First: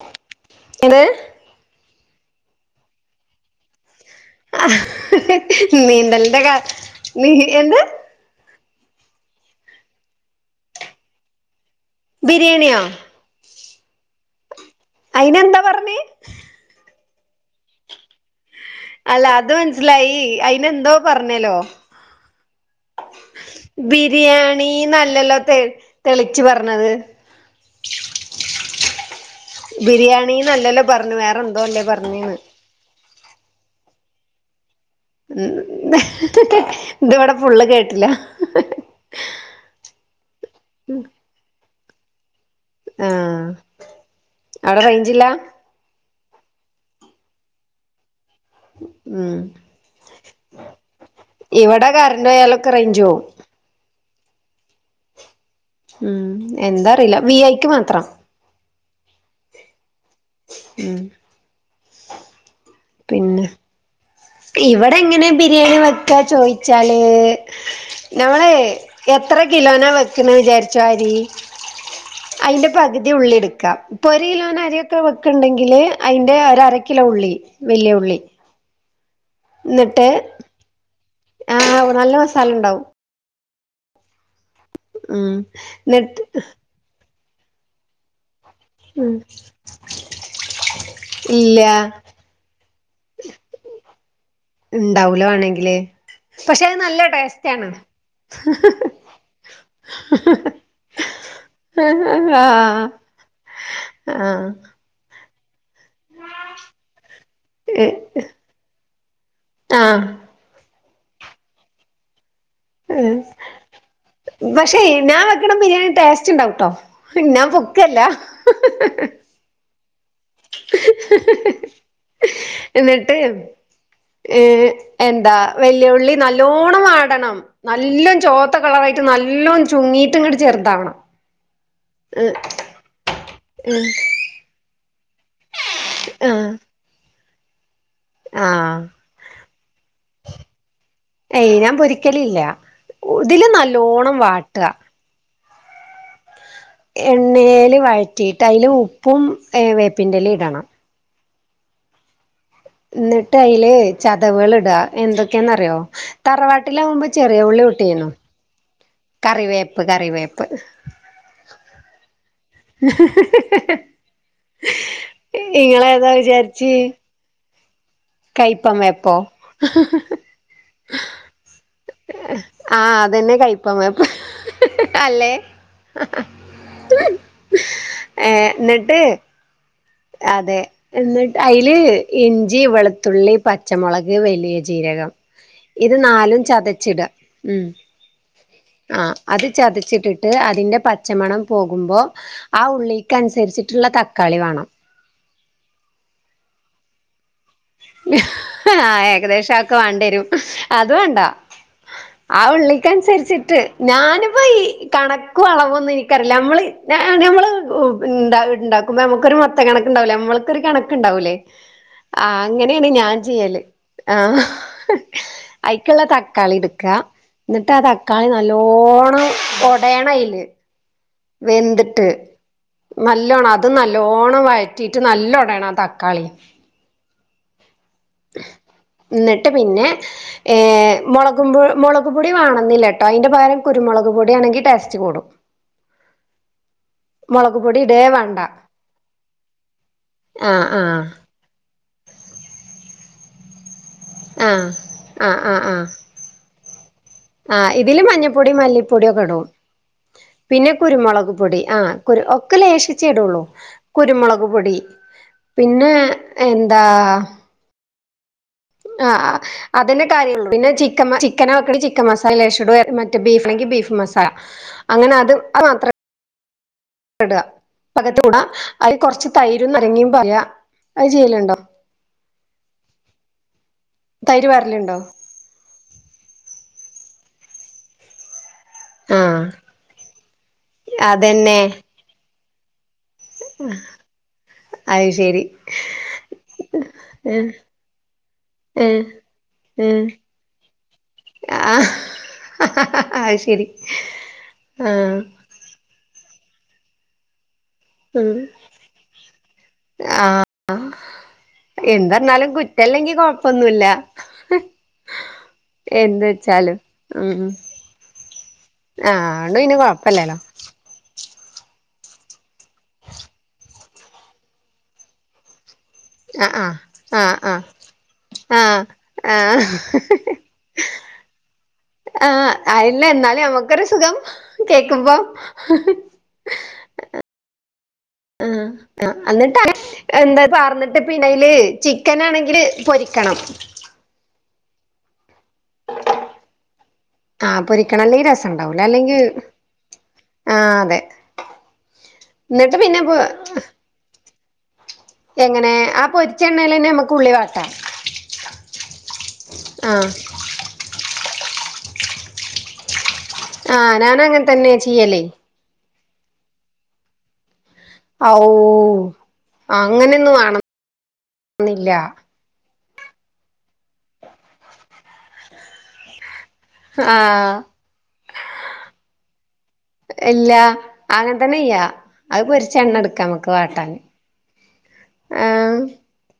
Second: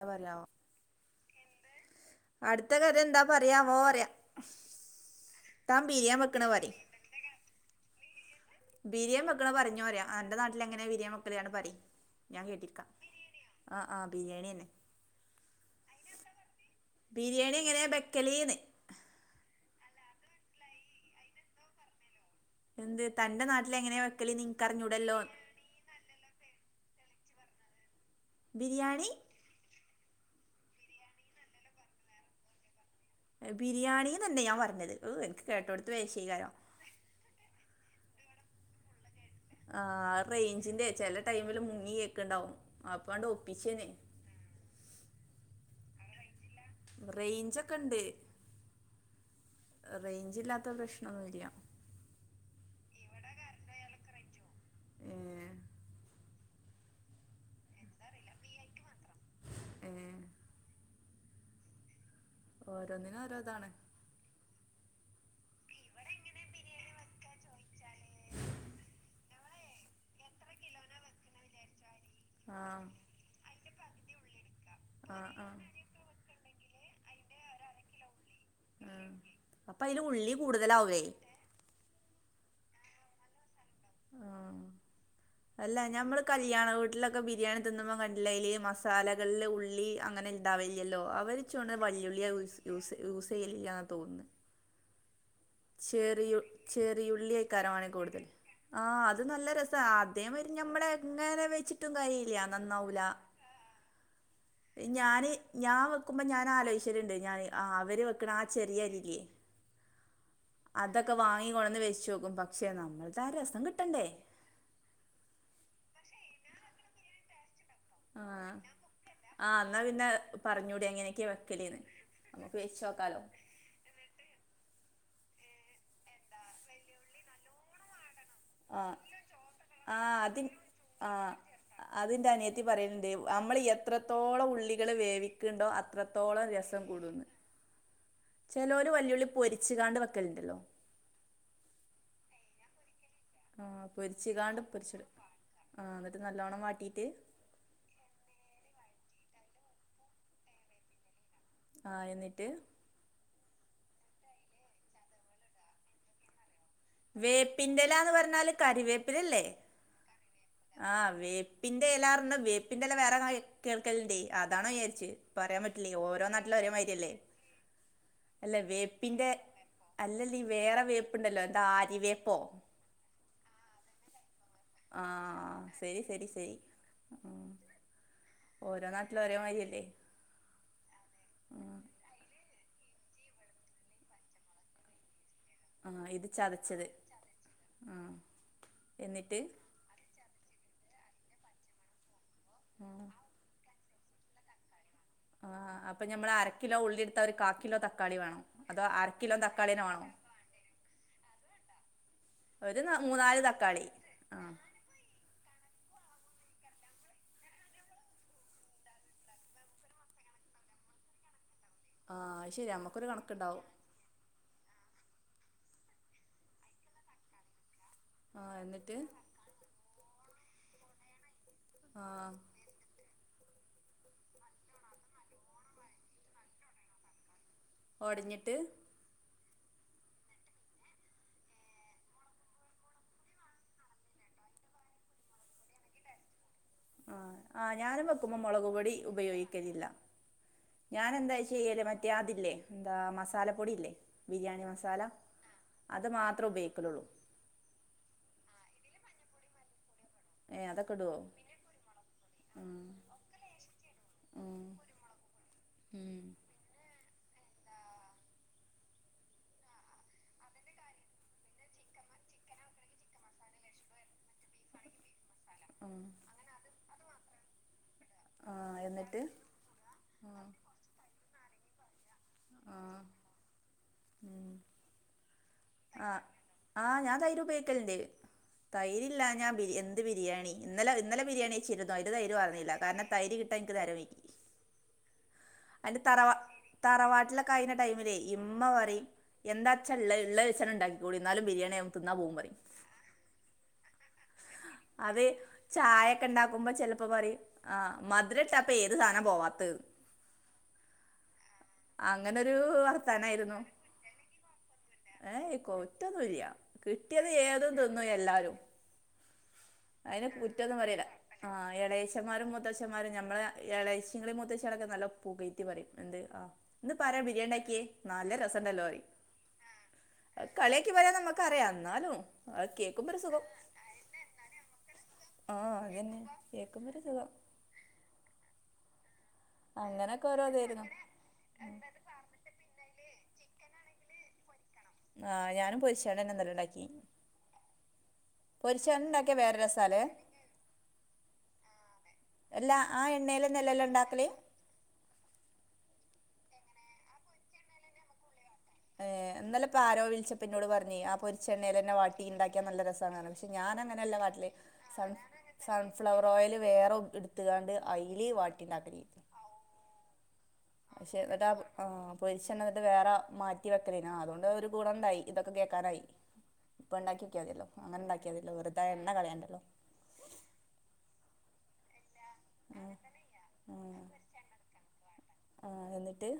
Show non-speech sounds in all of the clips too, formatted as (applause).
അഹ് പറ്യാ ആവോ എന്ത് അടുത്ത കഥ എന്താ പറയാവോ അറ്യ നീന്തൽന്റെ വെക്കണ ക പറി നീ എന്ത് ബിരിയേം വെക്ക്ണഹ് പറഞ്ഞോ അറ്യാ അന്റെ നാട്ടില് എങ്ങനെ ബിരിയേം വെക്കല് അഹ് ഇണ്ട് പറി ഞാൻ ബിരിയാണിയോ കേട്ടിരിക്കാ ബിരിയേണിയോ ആഹ് ആഹ് ബിര്യേണ്യന്നെ അയിന് എന്താ പറഞ്ഞ് ബിര്യേണി എങ്ങനേ ബെക്കല് ന്ന് അല്ല അത് മൻസിലായി അയിന് എന്തോ പറഞ്ഞല്ലോ എന്ത് തന്റെ നാട്ടിൽ എങ്ങനെയാ വെക്കലേന്ന് എനിക്കറിഞ്ഞൂടല്ലോ ബിരിയാണിന്നല്ലല്ലോ തെ തെളിച്ച് പറഞ്ഞത് ബിരിയാണി ബിരിയാണിന്നല്ലല്ലോ പറഞ്ഞ് വേറെന്തോ അല്ലേ പറഞ്ഞ്ന്ന് ബിരിയാണിന്നെന്നെ ഞാൻ പറഞ്ഞത് ഓ എനിക്ക് കേട്ടോടുത്ത് വേശീകാരം ഇത് ഇവടെ ഫുള്ള് കേട്ട്ല്ല ആഹ് അഹ് റെയ്ഞ്ചിന്റെ ചെല ടൈമില് മുങ്ങി കേക്ക്‌ണ്ടാവും അപ്പാണ്ട് ഒപ്പിച്ചേനെ അവ്ടെ റെയ്ഞ്ചില്ല റെയ്ഞ്ചൊക്കെ ഇണ്ട് ഉം ഇല്ലാത്ത പ്രശ്നമൊന്നുമില്ല ഇവടെ കരണ്ട് പോയാലൊക്കെ റെയ്ഞ്ച് പോവും ഏ ഉം എന്താറീല വി ഐക്ക് മാത്രം (inaudible) ഏ ഉം ഓരോന്നിന് ഓരോതാണ് ഇവടെ എങ്ങനെ ബിരിയാണി വെക്കാ ചോയിച്ചാല് നമ്മള് എ എത്ര കിലോനാ വെക്ക്ണ് വിചാരിച്ചോ അരി ആ അയ്ന്റെ പകുതി ഉള്ളി ഇട്ക്ക ഇപ്പം ഒരു കിലോന് അരിയൊക്കെ ആ ആ വെക്ക്ണ്ടെങ്കില് അയ്ൻ്റെ ഒരക്കിലോ ഉള്ളി വെല്യ ഉള്ളി ആഹ് അപ്പ അയ്ല് എന്നിട്ട് ഉള്ളി കൂടുതലാവെയ് ആഹ് നല്ല മസാലണ്ടാവും ആഹ് ഉം അല്ല എന്നിട്ട് ഞമ്മള് കല്യാണം വീട്ടിലൊക്കെ ബിരിയാണി തിനുമ്പം കണ്ടിലെ ഈ മസ സാലകളില് ഉള്ളി അങ്ങനെ ഉണ്ടാവലില്ലല്ലോ അവര് ഇല്ല ഇച്ചോണ്ണയ് വല്യുള്ളിയാ യൂസ് യൂസ് യൂസെയ്യലില്ലാനാ തോന്നുന്നെ ഇണ്ടാവുല മാണെങ്കി ചെറിയു ചെറിയുള്ളി ആണ് എയ്ക്കാരം മാണെ കൂടുതൽ ആഹ് അത് നല്ല രസ സാ അതേ മായിരി ഞമ്മളെങ്ങനെ വെച്ചിട്ടും ആഹ് കാര്യല്ല നന്നാവൂല ആഹ് ഞാന് ഞാൻ വെക്കുമ്പം ഞാൻ ആലോയ്ച്ചല്ണ്ട് ഞാന് ആ അവര് വെക്ക്ണ ആഹ് ചെറിയരില്ലേ ആഹ് അതൊക്കെ വാങ്ങി കൊണ്ടന്ന് വെച്ചോക്കും പ ക്ഷോ നമ്മൾതാ രസം കിട്ടണ്ടേ പക്ഷേ ഞാൻ വെക്കണ ബിരിയാണി ടേസ്റ്റ് ഉണ്ടാവട്ടോ ഞാൻ പൊക്കല്ല ആഹ് ആഹ് ഇന്നാ പിന്നെ പറഞ്ഞൂടി എങ്ങനൊക്കെയ വെക്കല്ന്ന് നമുക്ക് എന്നിട്ട് വേച്ചോക്കാലോ ഏഹ് എന്താ വെല്ലിയുള്ളി നല്ലോണ്ണം വാടണം നല്ലൊം ചോ പ്പ് ആ കളറായിട്ട് നല്ലോം ചുങ്ങീട്ട് ഇങ്ങട്ട് ചെറുതാവണം അത് ഇന്റെ അനിയത്തി പറയല്ണ്ട് നമ്മള് എത്രത്തോളം ഉള്ളികള് വേവി ക്ണ്ടോ അത്രത്തോളം ആഹ് രസം കൂടുന്. ആഹ് ചിലോല് വല്ലുളളി പൊരിച്ചുകാണ്ട് വെക്കലുണ്ടല്ലോ. ഏയ് ഞൻ പൊരിക്കലില്ല ഇതില് ആ നല്ലോണ്ണം വാട്ട. ആഹ് എന്നിട്ട് നല്ലവണം വാ എണ്ണയിൽ വഴറ്റിയിട്ട് അതിൽ ഉപ്പും വേപ്പിൻന്റെ ഇല ഇടണം. ആഹ് എന്നിട്ട്. എന്നിട്ട് അയില് ചതവുകള് ഇടാ എന്തൊക്കെയാന്നറിയോ. തറവാട്ടിലാകുമ്പോൾ ചെറിയ ഉള്ളി കൂട്ടിനു വേപ്പിൻ്റെലാന്ന് പറഞ്ഞാൽ കറിവേപ്പിലല്ലേ കറിവേപ്പ് കറിവേപ്പ്. ആഹ് വേപ്പിന്റെ ഇലാ പർഞ വേപ്പ. പിന്റ ഇല വേറെ കേൾക്കലുണ്ട് അതണോ വിചാരിച്ച് പറയാൻ പറ്റില്ലേ ഓരോ നാട്ടിലും ഒരേ മാതിരി അല്ലേ. ഉം. അല്ല വേപ്പിന്റെ അല്ലല്ല വേറെ വേപ്പുണ്ടല്ലോ. ആര്യവേപ്പോ ആഹ് അതന്നെ കയ്പ്പ വേപ്പ് അല്ലേ ആഹ് ശരി ശരി ശരി. ഏഹ് എനിട്ട്. ഒരോ. മാതിരി അല്ലേ. അതെ എന്നിട്ട് അയില് ഇഞ്ചി വെളുത്തുള്ളി പച്ചമുളക് വലിയ ജീരകം. ഇത് ആഹ് നാലും ചതച്ചത് ചതച്ചിട ഉം. ആഹ് ആ എന്നിട്ട് അത് ചതച്ചിട്ടിട്ട് അതിൻ്റെ പച്ചമണം പോകുമ്പോ. ആ ആഹ് ഉള്ളിക്കനുസരിച്ചിട്ടുള്ള തക്കാളി വേണം. ആഹ് അപ്പൊ ഞമ്മൾ അരകിലോ ഉള്ളി എടുത്ത ഒരു കാ കിലോ തക്കാളി വേണം അതോ ആഹ് അര കിലോ ഏകദേശം ഒക്കെ തക്കാളിയനെ വേണോ. വേണ്ടിവരും അത് വേണ്ടാ. ആ ഒരു ന- മൂന്നാല് ഉള്ളിക്കനുസരിച്ചിട്ട് തക്കാളി ഞാനിപ്പോ ആഹ് ഈ കണ. അളവൊന്നും എനിക്കറിയില്ല നമ്മള് നമ്മള് ഇണ്ടാക്കുമ്പോ നമുക്കൊരു മൊത്ത കണക് ഉണ്ടാവില്ല നമ്മള്. ഒക്കെ ഒരു കണക്കുണ്ടാവല്ലേ ആ ആഹ് അത് ശരി അങ്ങനെയാണ് നമ്മക്കൊരു ഞാൻ ചെയ്യല്. കണക്കുണ്ടാവും ആഹ് അയിക്കുള്ള തക്കാളി എടുക്ക എന്നിട്ട് ആ ത. തക്കാളി ആ എന്നിട്ട് നല്ലോണം ഒടയണയില് ആ വെന്ത്ട്ട്. നല്ലോണം അത് നല്ലോണം വഴറ്റിട്ട് നല്ലോ ഒടയണം ആ തക്കാളി. ഒട്ഞ്ഞിട്ട്. ഇന്നെട്ട് പിന്നെ ഏഹ് മൊളകും മൊളക് പൊടി വാണന്നില്ലട്ടോ അയിന്റെ പകരം കുരുമുളക് പൊടിയാണെങ്കിൽ ടേസ്റ്റ് കൂടും. ആഹ് മുളക് ആ പൊടി ഇടേ ഞാനും വേണ്ട വെക്കുമ്പം മൊളക് പൊടി ഉപയോഗിക്കലില്ല. ആഹ് ആഹ് ഞാനന്താ ചെയ്യല് മറ്റേ ആ അതില്ലേ എന്താ മസാലപ്പൊടിയില്ലേ? ബിരിയാണി ആഹ് മസാല ആഹ് അത് മാത്രേ ഉപയോഗിക്കലൊള്ളൂ. ആ ഇതില് മഞ്ഞപ്പൊടിം, മല്ലിപ്പൊടിയൊക്കെ ഇടും ഏ പിന്നെ അതൊക്കെ ഇടുവോ കുരുമുളക് പൊടി ആഹ് കുരു ഒക്കെ ഉം ലേഷിച്ചെയിടൊള്ളൂ കുരുമുളക് ഉം പൊടി. പിന്നെ ഉം എന്താ. ആഹ് അതന്നെ കാര്യള്ളു പിന്നെ ചിക്കം ചിക്കനാ വെക്കണങ്കി ചിക്കൻ മസാല ലേഷടും മറ്റെ ബീഫാണങ്കി ബീഫ് മസാല. അങ്ങനത് അത് മാത്ര ഉം ഇട ത്തൂടാ ആ അയില് എന്നിട്ട് കൊറച്ച് തൈരും നാരങ്ങയും പാരാ അത് ചെയ്യലുണ്ടോ? ആഹ് തൈര് പാരല്ണ്ടോ? ആഹ് ആ ഞാൻ തൈര് ഉപയോഗിക്കല്ണ്ട് ആഹ് തൈരില്ലാഞാ ബി എന്ത് ബിരിയാണി ഇന്നല ഇന്നലെ ബിരിയാണി അതന്നെ വെച്ചിരുന്നു അയില് തൈര് പാറ്ന്നില്ല കാരണം. തൈര് കിട്ടാൻ ഇനിക്ക് നേരം വൈകി. അഹ് ശരി അന്റെ തറവാ ഏഹ് തറവാട്ടിലൊക്കെ ആയിനെ ടൈമിലെ ഇമ്മ ഏഹ് പറയും ഏഹ് എന്താച്ചാള്ളെ ഇള്ളെ വെ ച്ചാണ്ട് ഇണ്ടാക്കി കൂടി ഇന്നാലും ആഹ് ബിരിയാണിയാവുമ്പം തിന്നാ പോവുന്നറിം അത് ശരി ആഹ് അത് ഈ ചായൊക്കെണ്ടാക്കുമ്പോ ചെലപ്പം പറയും ആ ഉം മധുരട്ടാപ്പൊ ഏത് സാധനാ പോവാത്തെ ആഹ് എന്തർഞ്ഞാലും അങ്ങനൊരു കുറ്റല്ലെങ്കി വർത്താനായിരുന്നു കൊഴപ്പൊന്നുല്ല ഏയ് എന്ത് കുറ്റൊന്നുല്ല്യ വെച്ചാലും കിട്ടിയത് ഉം ഉം ഏതും തിന്നും എല്ലാരും ആഹ് അഹോണ്ട് പിന്നെ അയിന് കൊഴപ്പല്ലല്ലോ കുറ്റൊന്നും പറീല്ല ആഹ് എളയ്ച്ചമ്മാരും മുത്തച്ചമ്മാരും ഞമ്മളെ എ എളയ്ച്ചങ്ങളിം മൂത്തച്ചിയളൊക്കെ നല്ലോം പുകയ്ത്തി പറയും എന്ത് ആ് ആഹ് ആഹ് ഇന്ന്പ്പാരാ ആഹ് ബിരിയാണ്ടക്കിയേ? നല്ല ആഹ് രസംണ്ടല്ലോ പറിയും ആഹ് ആഹ് അഹ് കളിയാക്കി പറയാന്നമ്മക്കറിയാം ഇന്നാലും ആഹ് അഹ് അല്ല കേക്കുമ്പൊരു എന്നാലും സുഖം നമ്മക്കൊരു സുഖം കേക്കുമ്പം ആഹ് അഹന്നെ കേക്കുമ്പൊര് സുഖം ആഹ് ആ അങ്ങനൊക്കെ ഓരോ എന്നട്ട്ത് ഇതായിരുന്നു പാർന്ന്ട്ട് പി എണ്ണയില് ചിക്കനാണെങ്കില് പൊരിക്കണം ആഹ് ഞാനും പൊരിച്ചാണ്ടന്നെ ഇന്നലെണ്ടാക്കി ആഹ് പൊരിക്കണം അല്ലെങ്കി രസംണ്ടാവൂലോ അല്ലെങ്കി വേറെ രസാലേ ആഹ് അതെ എന്നിട്ട് എല്ലാ പിന്നെ ആ പൊ എണ്ണേലെന്നല്ലല്ലോ ഇണ്ടാക്കല്? എങ്ങനെ ആ പൊരിച്ച എണ്ണേലന്നെ നമ്മക്ക് ഉള്ളി വാട്ടാം ഏ് ഇന്നെലപ്പാരോ ആഹ് വിളിച്ചപ്പോ ഇന്നോട് പറഞ്ഞ് ആ പൊരിച്ച എണ്ണേലന്നെ വാട്ടി ഇണ്ടാക്കിയാ നല്ല രസാന്നർഞ് പക്ഷേ ആഹ് ഞാനങ്ങനല്ല ഞാന് അങ്ങനെ കാട്ടല് തന്നെ സൺ ചെയ്യലേ സൺഫ്ലവർ ഓയല് വേറെ എടുത്തുകാണ്ട് അയില് വാട്ടിണ്ടാക്കലേനി ആ അങ്ങനെയൊന്നും വാണം പക്ഷെ ഇന്നെട്ടാ ആഹ് പൊരിച്ചെ എന്നഹ് ത് വേറെ മാറ്റി വെക്കലേനാ അതോണ്ട് ഒരു ഗുണം ഉണ്ടായി ഇതൊക്കെ കേക്കാനായി ആഹ് ഇപ്പണ്ട്യക്ക്യോക്ക്യാത്യല്ലോ അങ്ങനെ ണ്ടാക്ക്യാത്യല്ലോ വെുതാ എണ്ണ കളിയണ്ടല്ലോ എല്ല അങ്ങനെ തന്നെ ചെയ്യാ അഹ് ഉം. പൊരിച്ചെണ്ണ എടുക്കാ നമക്ക് വാട്ടാന് ആഹ് എന്നിട്ട്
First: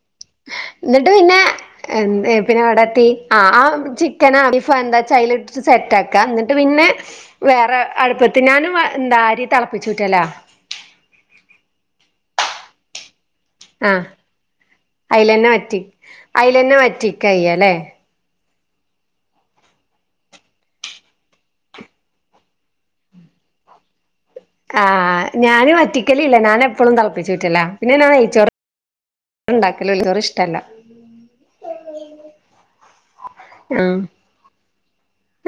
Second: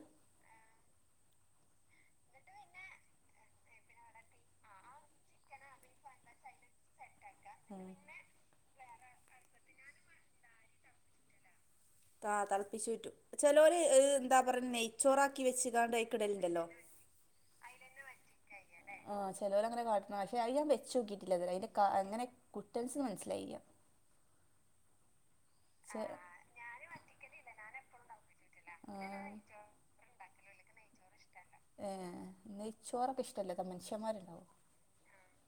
എന്നിട്ട് പിന്നെ എൻ പിന്നെ അവിടെത്തി അഹ് ആ ചിക്കനാദ്യഫന്താ ടൈലിട്ട് സെറ്റാക്കാം ന്നിട്ട് പിന്നെ വേറെ അടുപ്പ തിന്നാനും ആ എന്താ അരി തെളളപ്പിച്ചുറ്റലാ താ തെളപ്പിച്ചൂറ്റും ചിലൊര് ആ എന്താ പറയ നെയച്ചോറാക്കി അയിലന്നെ വെച് വറ്റി കാണ്ട് അയ് കിടൽണ്ടല്ലോ അയിലന്നെ വറ്റിക്കയ്യല്ലേ ആഹ് ചലവരങ്ങനെ കാട്ട പക്ഷെ അത് ഞാൻ വെച്ചോക്കിയിട്ടില്ല ഇതുവരേ അതിന്റെ ക അങ്ങനെ കുട്ടൻസ് മനസ്സിലായില്ല അഹ് ആഹ് ഞാന് ചെ വറ്റിക്കല്ല്ല്യ ഞാന് എപ്പഴും തിളപ്പിച്ചുറ്റല്ല പിന്നെ ഞാൻ നയിച്ചോറ് (unintelligible) ഇഷ്ടല്ല ഏ നെയ്ച്ചോറൊക്കെ ഇഷ്ടല്ലാത മനുഷ്യന്മാരുണ്ടാവോ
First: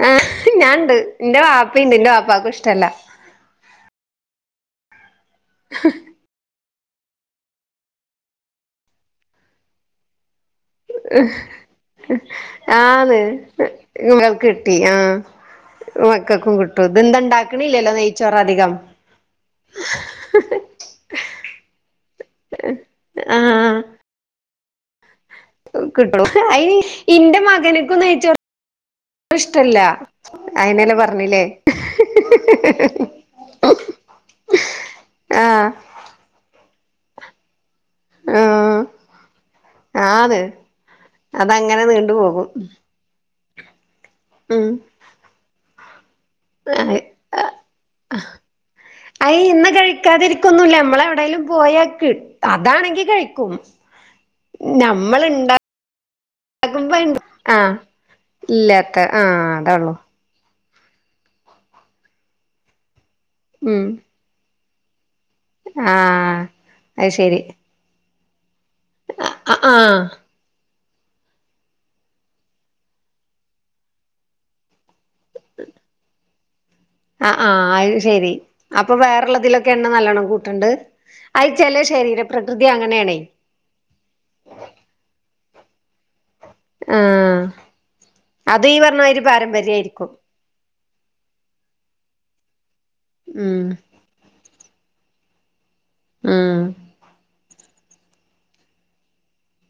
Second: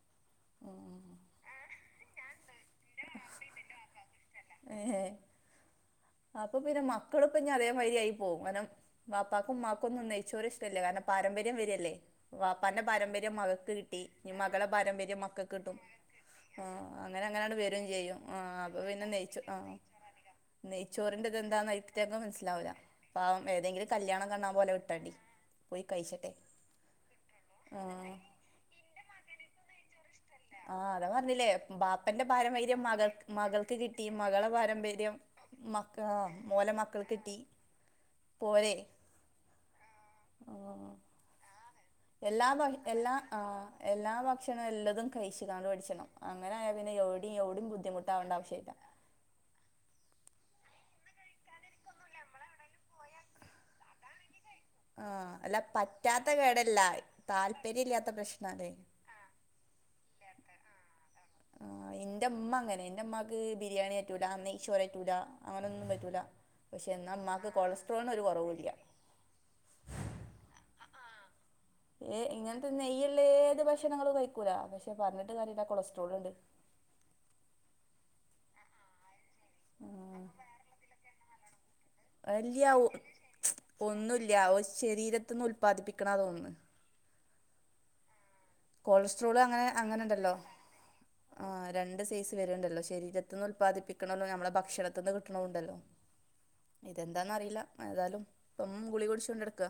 ആഹ് ഞൻണ്ട് ഉം എന്റെ വാപ്പിണ്ട് ന്റെ വാപ്പാക്കും ഇഷ്ടല്ല എഏഹ് ഹ അപ്പൊ പിന്നെ മക്കളിപ്പൊ ഞ്ഞി അതെ മായ്രി പോകും കാരണം വാപ്പാക്കും മ്മാക്കൊന്നും നെയിചോറ് ഇഷ് കാരണം പാരമ്പര്യം വെരല്ലേ വാപ്പാന്റെ ആന്ന് പാരമ്പര്യം മകക്ക് കിട്ടി ഇങ്ങൾക്ക് മക്കൾടെ കിട്ടി ആ പാരമ്പര്യം മക്ക കിട്ടും മക്കൾക്കും ആഹ് കിട്ടും ഇതെന്താ അങ്ങനങ്ങനട് വരും ഇണ്ടാക്കണില്ലല്ലോ ചെയ്യും നെയ്ച്ചോറ് ആഹ് അധികം അപ്പൊ പിന്നെ നെയിച് ആഹ് നെയ്ച്ചോറിന്റെ ഇതന്താന്ന് അയ്റ്റങ്ങെ മനസ്സിലാവില്ല പാവം ആഹ് ഏതെങ്കിലും കല്ല്യാണകണ്ടാഉ മ്പ ഓലെ വിട്ടണ്ടി പോയി കിട്ടുള്ളൂ കഴിച്ചട്ടെ അയ്ന് ഇന്റെ ആ മകന്ക് നെയ്ച്ചോ ഇഷ്ടല്ല ആഹ് അതാ പറഞ്ഞില്ലേ ബാപ്പന്റെ പാരമ്പര്യം മകൾ മകൾക്ക് കിട്ടി മകളെ പാരമ്പര്യം ആഹ് മക്കാ ഓലെ മക്കൾക്ക് കിട്ടി ആ പോരെ ആന്ന് ആഹ് അതങ്ങനെ നീ എല്ലാ ഭ എല്ലാ ആഹ് എല്ലാ ഭക്ഷണം ഉം എല്ലതും കഴിച്ചു കാണ്ട് പടിച്ചണം അങ്ങനായായ പിന്നെ എവിടിം എവിടും ബദ്ധിമുട്ടാവേണ്ട ആശ്യല്ല അയി ഇന്ന് കഴിക്കാതിരിക്കൊന്നുല്ല നമ്മളെ എവിടേലും പോയാക്ക് കിട്ട അതാണെങ്കി കഴിക്കും (inaudible) നമ്മൾ ആഹ് അല്ല പറ്റാത്ത കേടല്ല ഇണ്ടാക്കുമ്പോ ആഹ് താല്പര്യല്ലാത്ത പ്രശ്നാണ് ഇല്ലാത്ത ആഹ് അതാള്ളൂ ആഹ് എന്റെ മ്മ അങ്ങനെ എന്റെമ്മമാക്ക് ഉം ബിരിയാണ്യറ്റൂല നെയ്‌ച്ചോററ്റൂല അങ്ങനൊന്നും പറ്റൂല ആഹ് പക്ഷെ അത് എന്നാമ്മാക്ക് കൊളസ്ട്രോളിന് ഒരു കുറവുല്ല്യ അഹ് അഹ് ആഹ് ഏഹ് ഇങ്ങൻത്തെന്ന നെയ്യ്ള്ള ഏത് ഭക്ഷണങ്ങളും കഴിക്കൂല പക്ഷെ പറഞ്ട്ട് കാര്യല്ല കൊളസ്ട്രോൾ ഉണ്ട് ആഹ് ആഹ് അത് ശെരി അപ്പൊ വേറള്ളതിലൊക്കെ എണ്ണ നല്ലോണം കൂട്ട്ണ്ട് അഹ് ചെലേ ശരീര പ്രകൃതി അല്ല അങ്ങനേണ് ഒന്നുല്ല ശരീരത്ത്ന്ന് ഉല്പാദിപ്പിക്കണ തോന്നുന്നു ആഹ് അത് ഈ പറഞ്ഞമാതിരി കൊളസ്ട്രോള് അങ്ങനെ പാരമ്പര്യായിരിക്കും അങ്ങനെണ്ടല്ലോ ആഹ് രണ്ട് സൈസ് വര്ണ്ടല്ലോ ശരീരത്തിന്ന് ഉം ഉല്പാദിപ്പിക്കണല്ലോ നമ്മളെ ഭക്ഷണത്തിന്ന് കിട്ടണുണ്ടല്ലോ ഉം ഇതെന്താന്ന് അറിയില്ല ഏതാലും ഇപ്പം ഗുളികുടിചോണ്ടട്ക്ക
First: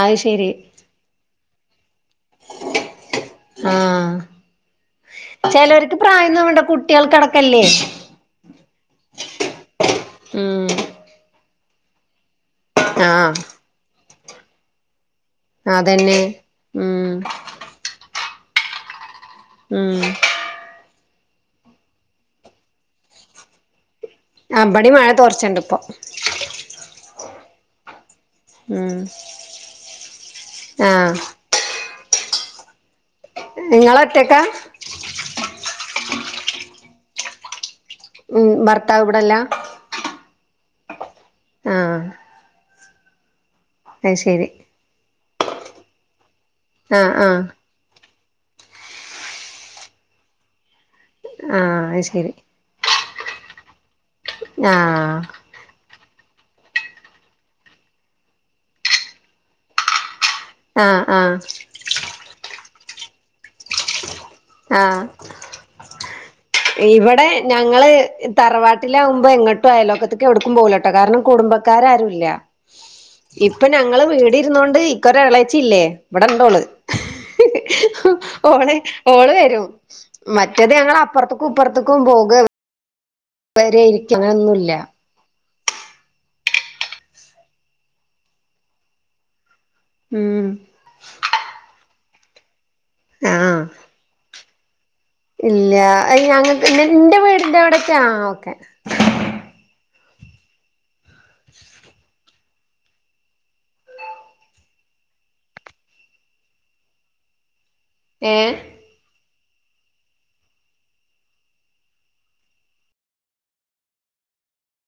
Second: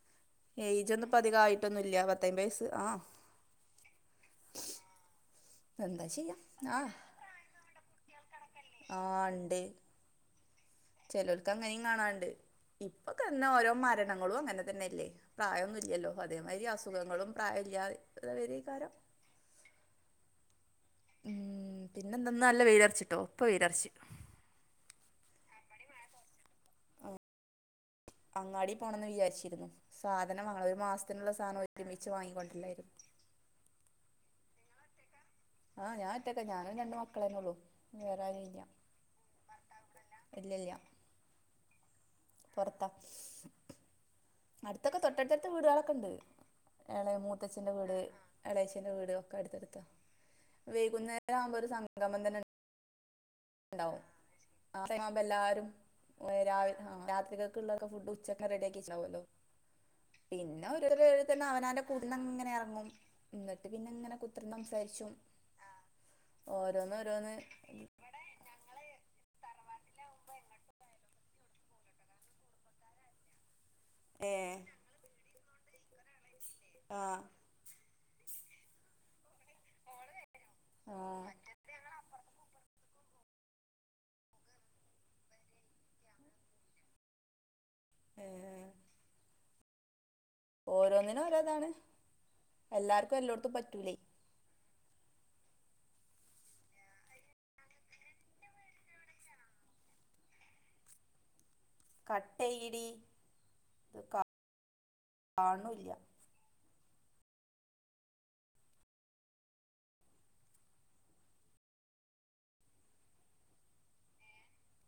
ആഹ് ശെരി ഏയ്ജ് ഒന്നും ഇപ്പ അതികം ആയിട്ടൊന്നും ഇല്ല. പത്തയ്മ്പത് വയസ് ആഹ്. ആഹ് ചെലോർക്ക് എന്താ പ്രായം ഒന്നും വേണ്ട. കുട്ട്യേൾക്ക് അടക്കം ഇല്ലേ. ആഹ് ഇണ്ട്. ഉം ചെലോൽക്ക് അങ്ങനിം കാണാണ്ട്. ഇപ്പൊ ആഹ് തന്ന ഓരോ മരണങ്ങളും അങ്ങനെ തന്നെയല്ലെ. പ്രായമൊന്നും ഇല്യല്ലോ. അതന്നെ അതേമാതിരി ഉം അസുഖങ്ങളും പ്രായം ഇല്ലാതെ വരേകാരം. ഉം ഉം പിന്നെന്ത ഇന്ന് നല്ല വെയിലെറിച്ചിട്ടൊ. ഇപ്പം വെയിലറ്ച്ച്. ആഹ് ഇബടിം മഴ തോറ്ച്ണ്ട് ഇപ്പം. അങ്ങാടി ഉം പോണംന്ന് വിചാരിച്ചിരുന്നു. സാധനം വാങ്ങണം. ഒരു ആഹ് മാസത്തിനുള്ള സാനം ഒരുമിച്ച് വാങ്ങിക്കൊണ്ടര്ലായിരുന്നു. നിങ്ങള് ഒറ്റക്കാ. ആഹ് ഞാൻ ഒറ്റക്ക. ഞാനും രണ്ട് മക്കളെന്നെ ഒള്ളു വേറെ ആരും ഉം ഇല്ല. ഭർത്താവ് ഇവിടല്ല ഇല്യല്ല. ആഹ് പൊറത്ത അത് ശരി അടുത്തൊക്കെ തൊട്ടട്ടട്ത്തത്ത് വീടുകളൊക്കെ ഇണ്ട്. ആഹ് ഏള ആഹ് മൂത്തച്ഛന്റെ വീട്. എളേച്ചന്റെ വീട് ഒക്കെ അടുത്തെട്ത്ത. വൈകുന്നേരം ആവുമ്പോ ഒരു ആഹ് അത് സംഗമം ശരി തന്നെ ഇണ്ടാവും. ആഹ് ടൈം ആകുമ്പ എല്ലാരും. രാത്രിക്കൊക്കെ ഇള്ള ഫുഡ് ഉച്ചക്കെ റെഡി ആക്കിവെച്ചിട്ട് ഇണ്ടാവൊല്ലോ. പിന്നെ ആഹ് ഒരോരോര് ആഹ് തന്നെ അവനാന്റെ കുടിന്ന് അങ്ങനെ എറങ്ങും. ഇന്നട്ട് പിന്നെ ഇങ്ങനെ കുത് എത്രണം (unintelligible) (unintelligible) ആഹ് ശുംഓരോന്ന് ഓരോന്ന് തറവാട്ടില് ആകുമ്പം എങ്ങോട്ടും അയലോക്കത്ത്ക്ക് എവിടുക്കും പോവുലട്ടൊ കാരണം കുടും ക്കാരാരുല്ല. ഇപ്പൊ ഞങ്ങള് ഏ വീട് ഇരുന്നോണ്ട് ഇക്കൊരെ എളെച്ചി ഇല്ലെ. ഇവിടെ ഇണ്ടോള് ആ ഓളെ വെരും. മറ്റേത് ഞങ്ങൾ ആ അപ്പുറത്തും ഇപ്പറ്ത്തുക്കും പോകെ വരെ ഇരിക്കെ അങ്ങനെ ഒന്നും ഇല്ല. ഏഹ് ഉം ഓരോന്നിനും ഓരോ ഇതാണ്. എല്ലാർക്കും എല്ലോട്ത്തും ആഹ് പറ്റൂലേ. ഇല്ല അയ്ൻ ഞങ്ങക് ഇന്റെ വീടിന്റെ ഔടെക്ക്യ. ആഹ് ഓക്കെ. (inaudible) കട്ടയ്യിടീ. ഇത് ക കാണൂല്ല. ഏഹ്